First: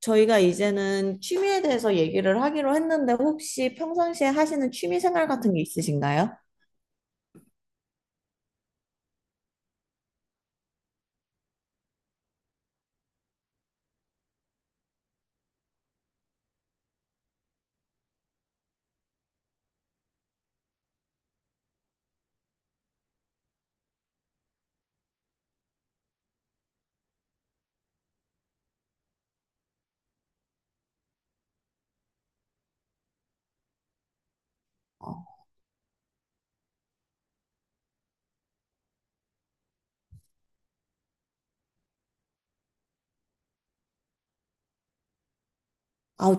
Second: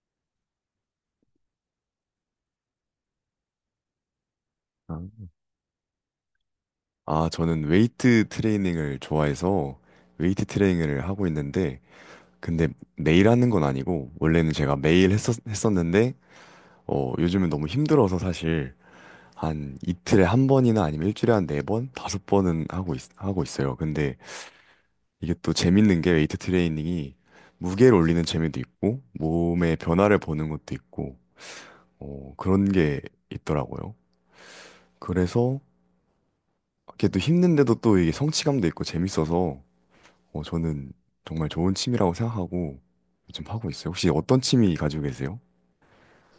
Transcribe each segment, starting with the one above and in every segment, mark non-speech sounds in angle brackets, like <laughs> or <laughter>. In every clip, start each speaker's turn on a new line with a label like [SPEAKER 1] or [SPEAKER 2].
[SPEAKER 1] 저희가 이제는 취미에 대해서 얘기를 하기로 했는데 혹시 평상시에 하시는
[SPEAKER 2] 아,
[SPEAKER 1] 취미 생활 같은 게 있으신가요?
[SPEAKER 2] 아, 저는 웨이트 트레이닝을 좋아해서 웨이트 트레이닝을 하고 있는데, 근데 매일 하는 건 아니고, 원래는 제가 매일 했었는데, 요즘은 너무 힘들어서 사실 한 이틀에 한 번이나 아니면 일주일에 한 네 번, 다섯 번은 하고 있어요. 근데 이게 또 재밌는 게 웨이트 트레이닝이 무게를 올리는 재미도 있고 몸의 변화를 보는 것도 있고 그런 게 있더라고요.
[SPEAKER 1] 어.
[SPEAKER 2] 그래서 이게 또 힘든데도 또 이게 성취감도 있고 재밌어서 저는 정말 좋은 취미라고 생각하고 요즘 하고 있어요. 혹시 어떤 취미 가지고 계세요?
[SPEAKER 1] 아,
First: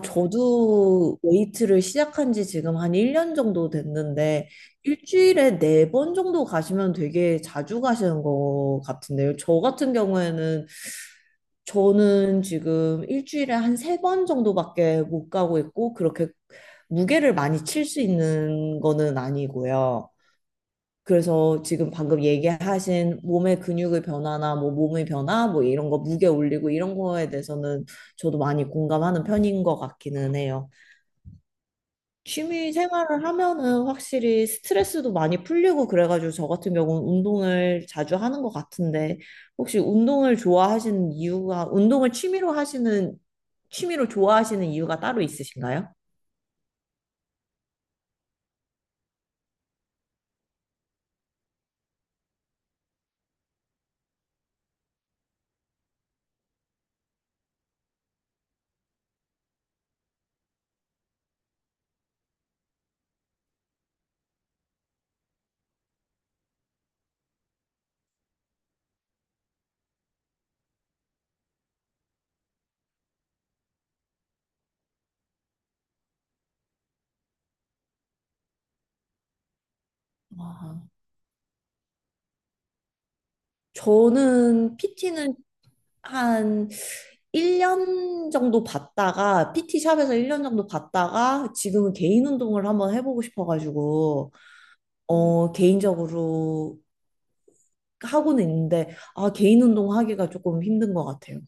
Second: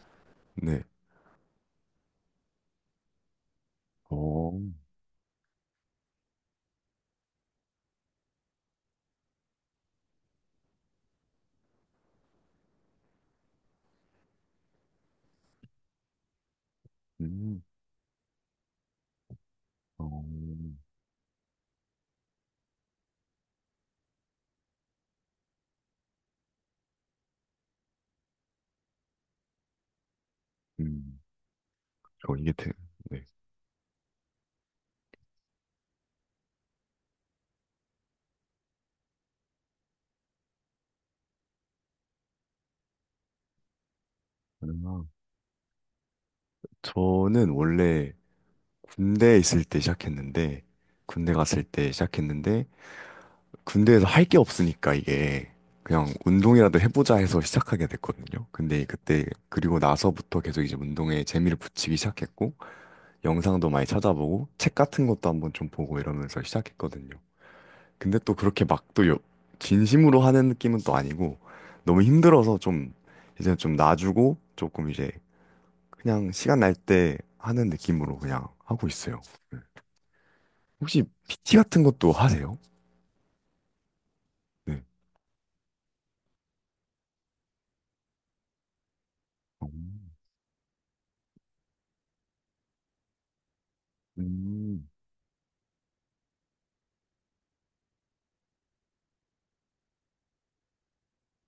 [SPEAKER 2] 네.
[SPEAKER 1] 저도 웨이트를 시작한 지 지금 한 1년 정도 됐는데
[SPEAKER 2] 어,
[SPEAKER 1] 일주일에 4번 정도 가시면 되게 자주 가시는 것 같은데요. 저 같은 경우에는 저는 지금 일주일에 한 세 번 정도밖에 못 가고 있고, 그렇게 무게를
[SPEAKER 2] 음,
[SPEAKER 1] 많이 칠 수 있는 거는
[SPEAKER 2] 어,
[SPEAKER 1] 아니고요. 그래서 지금 방금 얘기하신 몸의 근육의 변화나 뭐 몸의 변화, 뭐 이런 거 무게 올리고 이런 거에 대해서는 저도 많이 공감하는 편인 것 같기는 해요.
[SPEAKER 2] 음, 이게
[SPEAKER 1] 취미
[SPEAKER 2] 네.
[SPEAKER 1] 생활을 하면은 확실히 스트레스도 많이 풀리고 그래가지고 저 같은 경우는 운동을 자주 하는 것 같은데 혹시 운동을 좋아하시는 이유가 운동을 취미로 하시는 취미로 좋아하시는 이유가
[SPEAKER 2] 아,
[SPEAKER 1] 따로 있으신가요?
[SPEAKER 2] 저는 원래 군대에 있을 때 시작했는데, 군대 갔을 때 시작했는데, 군대에서 할 게 없으니까 이게 그냥 운동이라도 해보자 해서 시작하게 됐거든요. 근데 그때 그리고 나서부터 계속 이제 운동에 재미를 붙이기 시작했고 영상도 많이 찾아보고 책 같은 것도 한번 좀 보고 이러면서 시작했거든요. 근데 또 그렇게 막 또 진심으로 하는 느낌은 또 아니고 너무 힘들어서 좀 이제 좀 놔주고 조금 이제 그냥 시간 날 때 하는 느낌으로 그냥 하고 있어요. 네.
[SPEAKER 1] 아,
[SPEAKER 2] 혹시 PT 같은 것도 하세요?
[SPEAKER 1] 저는
[SPEAKER 2] 네.
[SPEAKER 1] PT는 한 1년 정도 받다가 PT 샵에서 1년 정도 받다가 지금은 개인 운동을 한번 해보고 싶어가지고
[SPEAKER 2] 음.
[SPEAKER 1] 어 개인적으로 하고는 있는데 아 개인 운동 하기가 조금 힘든 것 같아요.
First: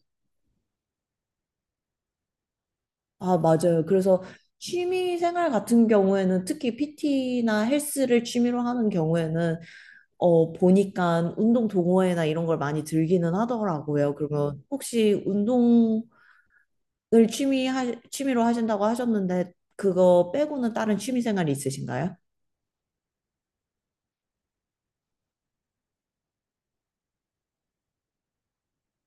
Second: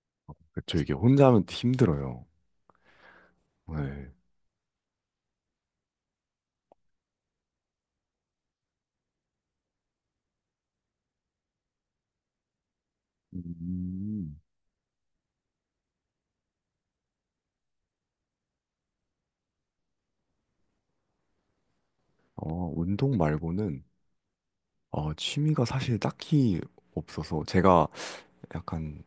[SPEAKER 2] 그렇죠. 이게 혼자 하면 힘들어요.
[SPEAKER 1] 아 맞아요.
[SPEAKER 2] 네.
[SPEAKER 1] 그래서 취미 생활 같은 경우에는 특히 PT나 헬스를 취미로 하는 경우에는 어 보니까 운동 동호회나 이런 걸 많이 들기는
[SPEAKER 2] 음.
[SPEAKER 1] 하더라고요.
[SPEAKER 2] 음.
[SPEAKER 1] 그러면 혹시 운동을 취미로 하신다고 하셨는데 그거 빼고는 다른 취미 생활이 있으신가요?
[SPEAKER 2] 운동 말고는 취미가 사실 딱히 없어서 제가 약간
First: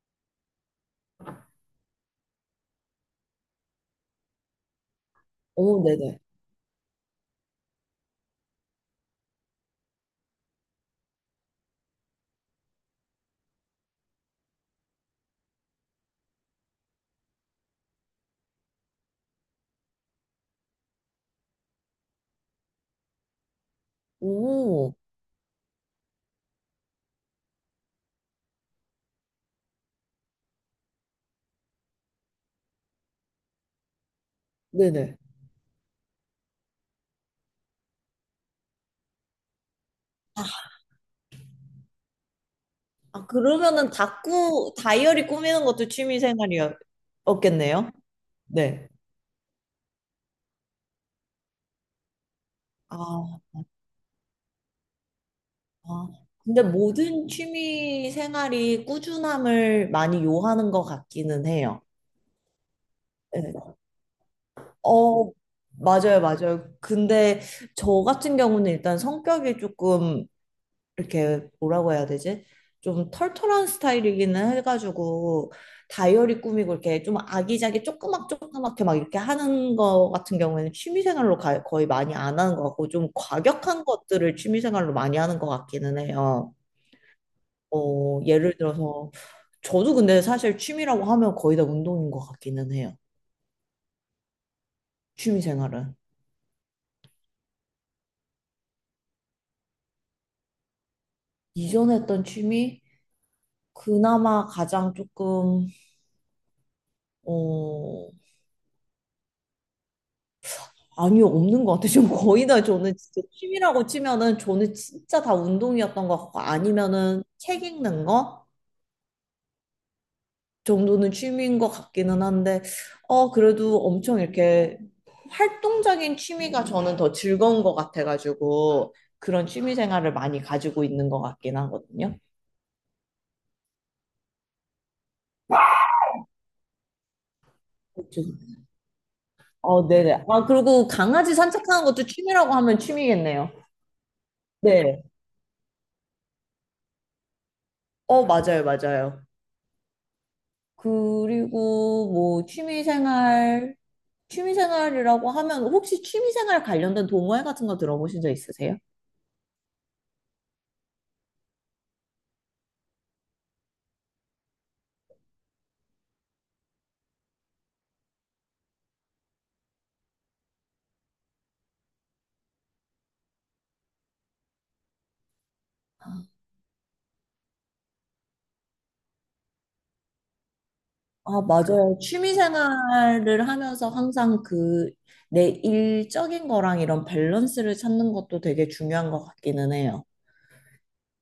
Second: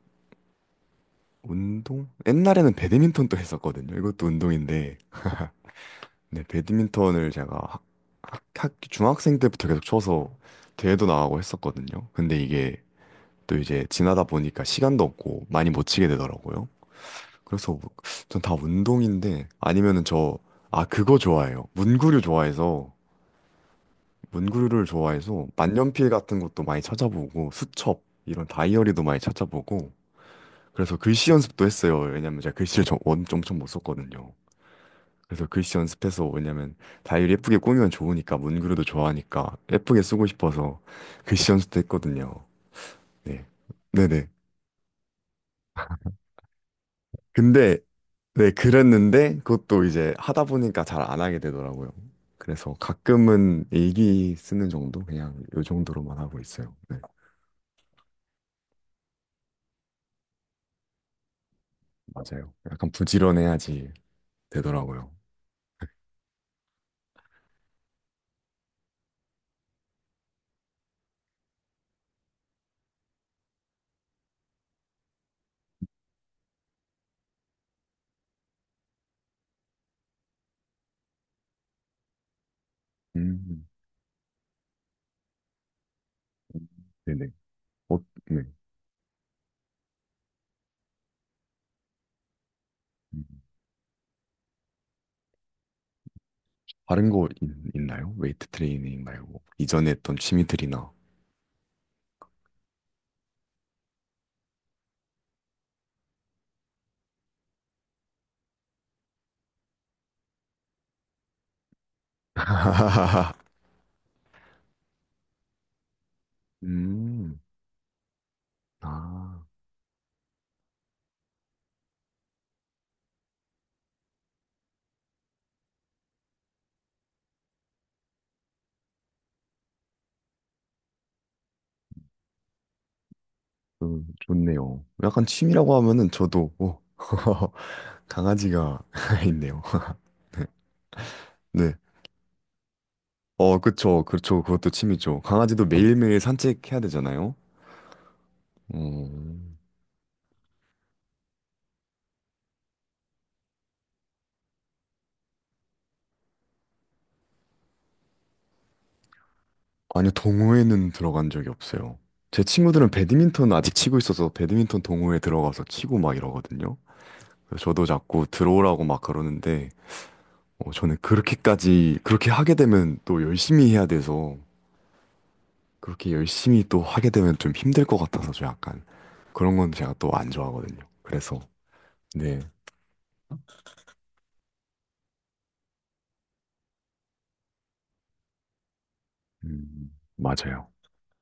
[SPEAKER 2] 운동? 옛날에는 배드민턴도 했었거든요. 이것도 운동인데.
[SPEAKER 1] 오, 네네.
[SPEAKER 2] <laughs> 네, 배드민턴을 제가 중학생 때부터 계속 쳐서 대회도 나가고 했었거든요. 근데 이게 또 이제 지나다 보니까 시간도 없고 많이 못 치게 되더라고요. 그래서 전 다 운동인데 아, 그거 좋아해요. 문구류 좋아해서 문구류를
[SPEAKER 1] 오,
[SPEAKER 2] 좋아해서 만년필 같은 것도 많이 찾아보고 수첩 이런 다이어리도 많이 찾아보고 그래서 글씨 연습도 했어요. 왜냐면 제가 글씨를 엄청 못 썼거든요.
[SPEAKER 1] 네네.
[SPEAKER 2] 그래서 글씨 연습해서 왜냐면 다이어리 예쁘게 꾸미면 좋으니까 문구류도 좋아하니까 예쁘게 쓰고 싶어서 글씨 연습도 했거든요.
[SPEAKER 1] 아,
[SPEAKER 2] 네.
[SPEAKER 1] 그러면은
[SPEAKER 2] 네네.
[SPEAKER 1] 다꾸, 다이어리 꾸미는 것도 취미
[SPEAKER 2] 근데
[SPEAKER 1] 생활이었겠네요?
[SPEAKER 2] 네,
[SPEAKER 1] 네.
[SPEAKER 2] 그랬는데 그것도 이제 하다 보니까 잘 안 하게 되더라고요. 그래서
[SPEAKER 1] 아,
[SPEAKER 2] 가끔은 일기 쓰는 정도? 그냥 요
[SPEAKER 1] 아.
[SPEAKER 2] 정도로만 하고
[SPEAKER 1] 근데
[SPEAKER 2] 있어요. 네.
[SPEAKER 1] 모든 취미 생활이 꾸준함을 많이 요하는 것 같기는 해요.
[SPEAKER 2] 맞아요. 약간
[SPEAKER 1] 네.
[SPEAKER 2] 부지런해야지 되더라고요.
[SPEAKER 1] 어, 맞아요, 맞아요. 근데 저 같은 경우는 일단 성격이 조금 이렇게 뭐라고 해야 되지? 좀 털털한 스타일이기는 해가지고 다이어리 꾸미고 이렇게 좀 아기자기 조그맣게 막 이렇게 하는 거 같은 경우에는 취미생활로 거의 많이 안 하는 것 같고 좀
[SPEAKER 2] 음,
[SPEAKER 1] 과격한 것들을 취미생활로 많이 하는 것 같기는 해요.
[SPEAKER 2] 네네. 어,
[SPEAKER 1] 어,
[SPEAKER 2] 네.
[SPEAKER 1] 예를 들어서, 저도 근데 사실 취미라고 하면 거의 다 운동인 것 같기는 해요.
[SPEAKER 2] 음.
[SPEAKER 1] 취미 생활은.
[SPEAKER 2] 다른 거 있나요? 웨이트 트레이닝 말고 이전에 했던 취미들이나.
[SPEAKER 1] 이전에 했던 취미, 그나마 가장 조금, 어, 아니요, 없는 것 같아요. 지금 거의 다 저는 진짜
[SPEAKER 2] <laughs>
[SPEAKER 1] 취미라고 치면은 저는 진짜 다 운동이었던 것 같고, 아니면은
[SPEAKER 2] 음,
[SPEAKER 1] 책 읽는 거?
[SPEAKER 2] 아,
[SPEAKER 1] 정도는 취미인 것 같기는 한데, 어, 그래도 엄청 이렇게 활동적인 취미가 저는 더 즐거운 것 같아가지고, 그런 취미 생활을 많이 가지고 있는 것 같긴 하거든요.
[SPEAKER 2] 좋네요. 약간 취미라고 하면은 저도 오, <laughs>
[SPEAKER 1] 그쵸.
[SPEAKER 2] 강아지가 <laughs> 있네요.
[SPEAKER 1] 어, 네네. 아, 그리고 강아지
[SPEAKER 2] 네.
[SPEAKER 1] 산책하는 것도 취미라고 하면 취미겠네요.
[SPEAKER 2] 어, 그쵸, 그쵸. 그것도
[SPEAKER 1] 네.
[SPEAKER 2] 취미죠. 강아지도 매일매일 산책해야 되잖아요.
[SPEAKER 1] 어, 맞아요,
[SPEAKER 2] 어,
[SPEAKER 1] 맞아요. 그리고 뭐 취미 생활, 취미 생활이라고 하면 혹시 취미 생활 관련된 동호회 같은 거 들어보신 적 있으세요?
[SPEAKER 2] 아니요, 동호회는 들어간 적이 없어요. 제 친구들은 배드민턴 아직 치고 있어서 배드민턴 동호회 들어가서 치고 막 이러거든요. 그래서 저도 자꾸 들어오라고 막 그러는데, 저는 그렇게까지, 그렇게 하게 되면 또 열심히 해야 돼서, 그렇게 열심히 또 하게 되면 좀 힘들 것 같아서 저 약간 그런 건 제가 또 안 좋아하거든요. 그래서,
[SPEAKER 1] 아, 맞아요. 취미
[SPEAKER 2] 네,
[SPEAKER 1] 생활을 하면서 항상 그 내 일적인 거랑 이런 밸런스를 찾는 것도 되게 중요한 것 같기는
[SPEAKER 2] 음,
[SPEAKER 1] 해요.
[SPEAKER 2] 맞아요.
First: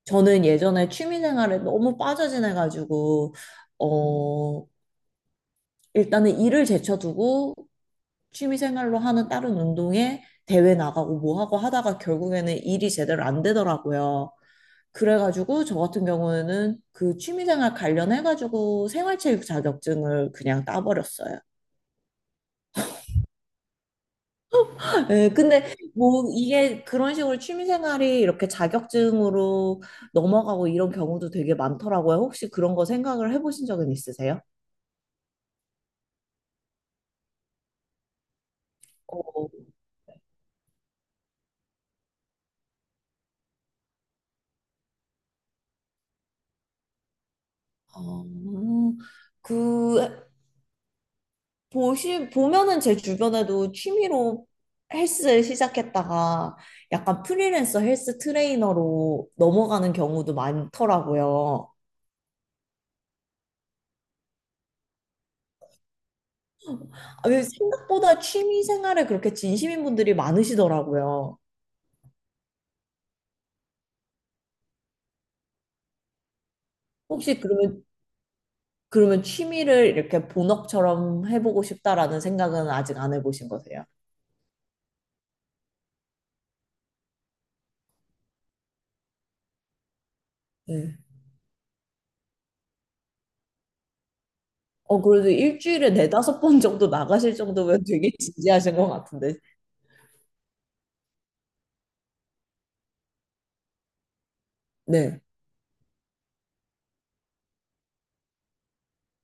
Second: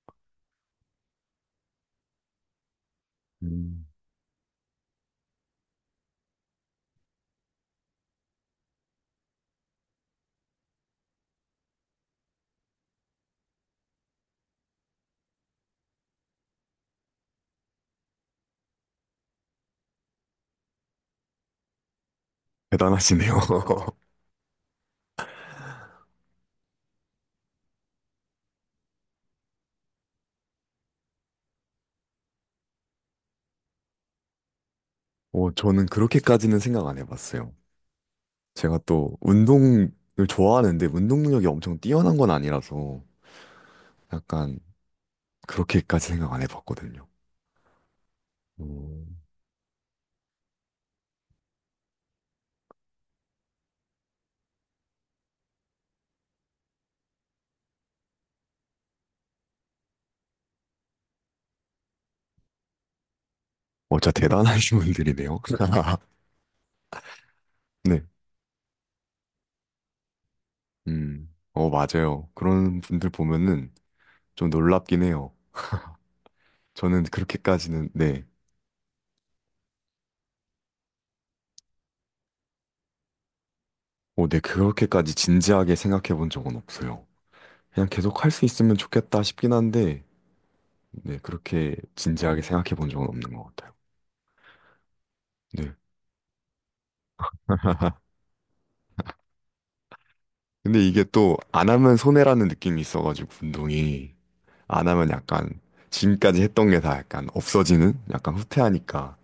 [SPEAKER 1] 저는 예전에 취미 생활에 너무 빠져 지내가지고,
[SPEAKER 2] 음,
[SPEAKER 1] 어, 일단은 일을 제쳐두고 취미 생활로 하는 다른 운동에 대회 나가고 뭐 하고 하다가 결국에는 일이 제대로 안 되더라고요. 그래가지고 저 같은 경우에는 그 취미 생활 관련해가지고 생활체육 자격증을 그냥 따버렸어요.
[SPEAKER 2] 대단하시네요. <laughs>
[SPEAKER 1] 예, 근데 뭐 이게 그런 식으로 취미생활이 이렇게 자격증으로 넘어가고 이런 경우도 되게 많더라고요. 혹시 그런 거 생각을 해보신 적은 있으세요?
[SPEAKER 2] 어, 저는 그렇게까지는 생각 안 해봤어요. 제가 또
[SPEAKER 1] 어,
[SPEAKER 2] 운동을 좋아하는데 운동 능력이 엄청 뛰어난 건 아니라서 약간 그렇게까지 생각 안 해봤거든요.
[SPEAKER 1] 어,
[SPEAKER 2] 오,
[SPEAKER 1] 그 보시 보면은 제 주변에도 취미로 헬스 시작했다가 약간 프리랜서 헬스 트레이너로 넘어가는 경우도 많더라고요.
[SPEAKER 2] 어, 진짜 대단하신 분들이네요. <laughs>
[SPEAKER 1] 아, 왜
[SPEAKER 2] 네.
[SPEAKER 1] 생각보다 취미 생활에 그렇게 진심인 분들이
[SPEAKER 2] 음.
[SPEAKER 1] 많으시더라고요.
[SPEAKER 2] 어, 맞아요. 그런 분들 보면은 좀 놀랍긴 해요. 저는
[SPEAKER 1] 혹시 그러면
[SPEAKER 2] 그렇게까지는, 네.
[SPEAKER 1] 취미를 이렇게 본업처럼 해보고 싶다라는 생각은 아직 안 해보신 거세요?
[SPEAKER 2] 어, 네, 그렇게까지 진지하게 생각해 본 적은 없어요. 그냥 계속 할 수 있으면 좋겠다 싶긴 한데,
[SPEAKER 1] 네.
[SPEAKER 2] 네, 그렇게 진지하게 생각해 본 적은 없는 것 같아요.
[SPEAKER 1] 어, 그래도
[SPEAKER 2] 네.
[SPEAKER 1] 일주일에 네다섯 번 정도 나가실 정도면
[SPEAKER 2] <laughs>
[SPEAKER 1] 되게 진지하신 것 같은데.
[SPEAKER 2] 근데 이게 또 안 하면 손해라는 느낌이 있어가지고 운동이 안 하면
[SPEAKER 1] 네.
[SPEAKER 2] 약간 지금까지 했던 게 다 약간 없어지는 약간 후퇴하니까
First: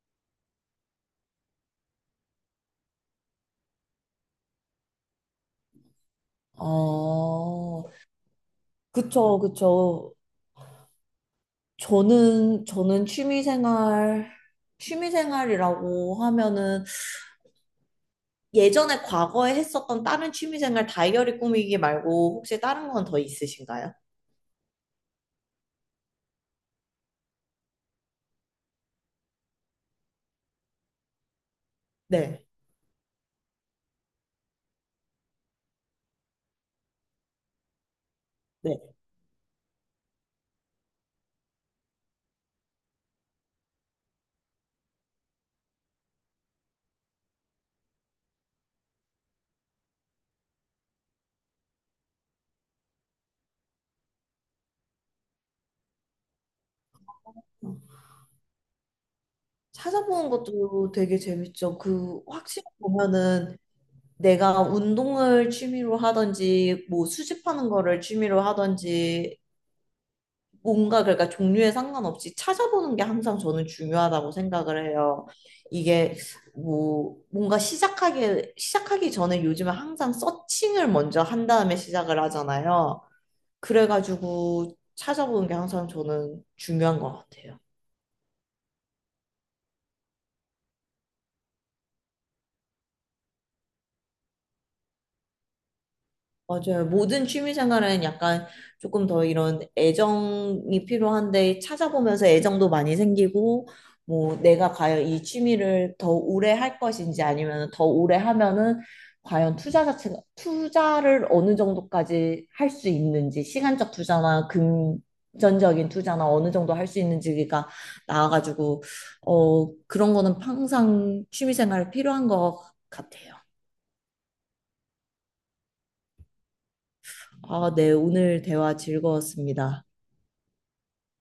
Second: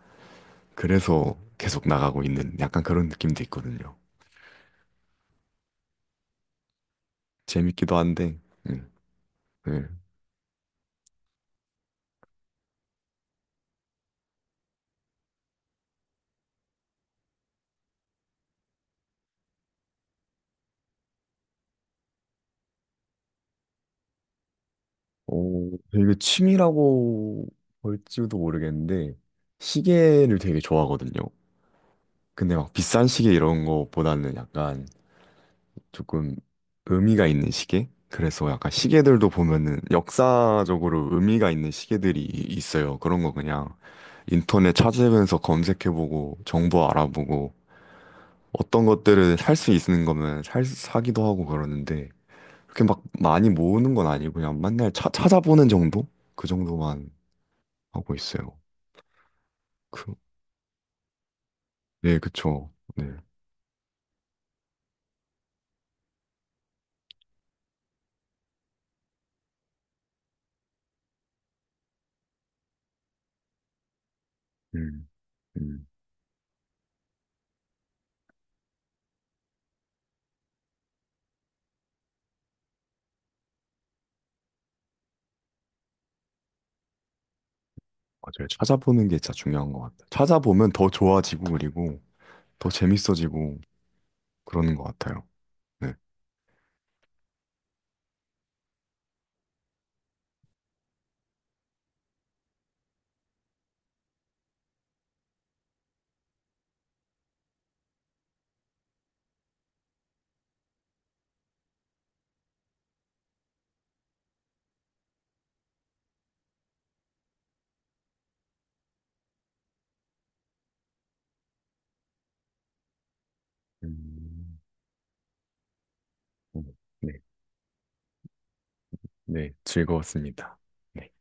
[SPEAKER 2] 그래서 계속 나가고 있는 약간 그런 느낌도 있거든요.
[SPEAKER 1] 어,
[SPEAKER 2] 재밌기도 한데, 음,
[SPEAKER 1] 그쵸,
[SPEAKER 2] 네.
[SPEAKER 1] 그쵸. 저는 취미생활이라고 하면은 예전에 과거에 했었던 다른 취미생활 다이어리 꾸미기 말고 혹시 다른 건 더 있으신가요?
[SPEAKER 2] 어, 되게 취미라고 볼지도 모르겠는데 시계를 되게 좋아하거든요.
[SPEAKER 1] 네.
[SPEAKER 2] 근데 막 비싼 시계 이런 거보다는 약간 조금 의미가 있는 시계? 그래서 약간
[SPEAKER 1] 네.
[SPEAKER 2] 시계들도 보면은 역사적으로 의미가 있는 시계들이 있어요. 그런 거 그냥 인터넷 찾으면서 검색해보고 정보 알아보고 어떤 것들을 살 수 있는 거면 살, 사기도 하고 그러는데 그렇게 막 많이 모으는 건 아니고 그냥 맨날 찾아보는 정도? 그 정도만 하고 있어요. 그,
[SPEAKER 1] 찾아보는 것도 되게 재밌죠.
[SPEAKER 2] 네,
[SPEAKER 1] 그 확실히
[SPEAKER 2] 그쵸. 네.
[SPEAKER 1] 보면은 내가 운동을 취미로 하든지 뭐 수집하는 거를 취미로 하든지 뭔가 그러니까 종류에 상관없이 찾아보는 게 항상 저는 중요하다고 생각을
[SPEAKER 2] 음,
[SPEAKER 1] 해요.
[SPEAKER 2] 음.
[SPEAKER 1] 이게 뭐 뭔가 시작하기 전에 요즘에 항상 서칭을 먼저 한 다음에 시작을 하잖아요. 그래가지고 찾아보는 게 항상 저는 중요한 것 같아요.
[SPEAKER 2] 맞아요. 찾아보는 게 진짜 중요한 것 같아요. 찾아보면 더 좋아지고 그리고 더 재밌어지고 그러는 것 같아요. 네.
[SPEAKER 1] 맞아요. 모든 취미생활은 약간 조금 더 이런 애정이 필요한데 찾아보면서 애정도 많이 생기고 뭐 내가 과연 이 취미를 더 오래 할 것인지 아니면 더 오래 하면은 과연 투자 자체가 투자를 어느 정도까지 할 수 있는지 시간적 투자나 금전적인 투자나 어느 정도 할 수 있는지가 나와가지고 어 그런 거는 항상 취미생활 필요한 것 같아요.
[SPEAKER 2] 음, 음, 네,
[SPEAKER 1] 아, 네. 오늘 대화
[SPEAKER 2] 네,
[SPEAKER 1] 즐거웠습니다.
[SPEAKER 2] 즐거웠습니다. 네.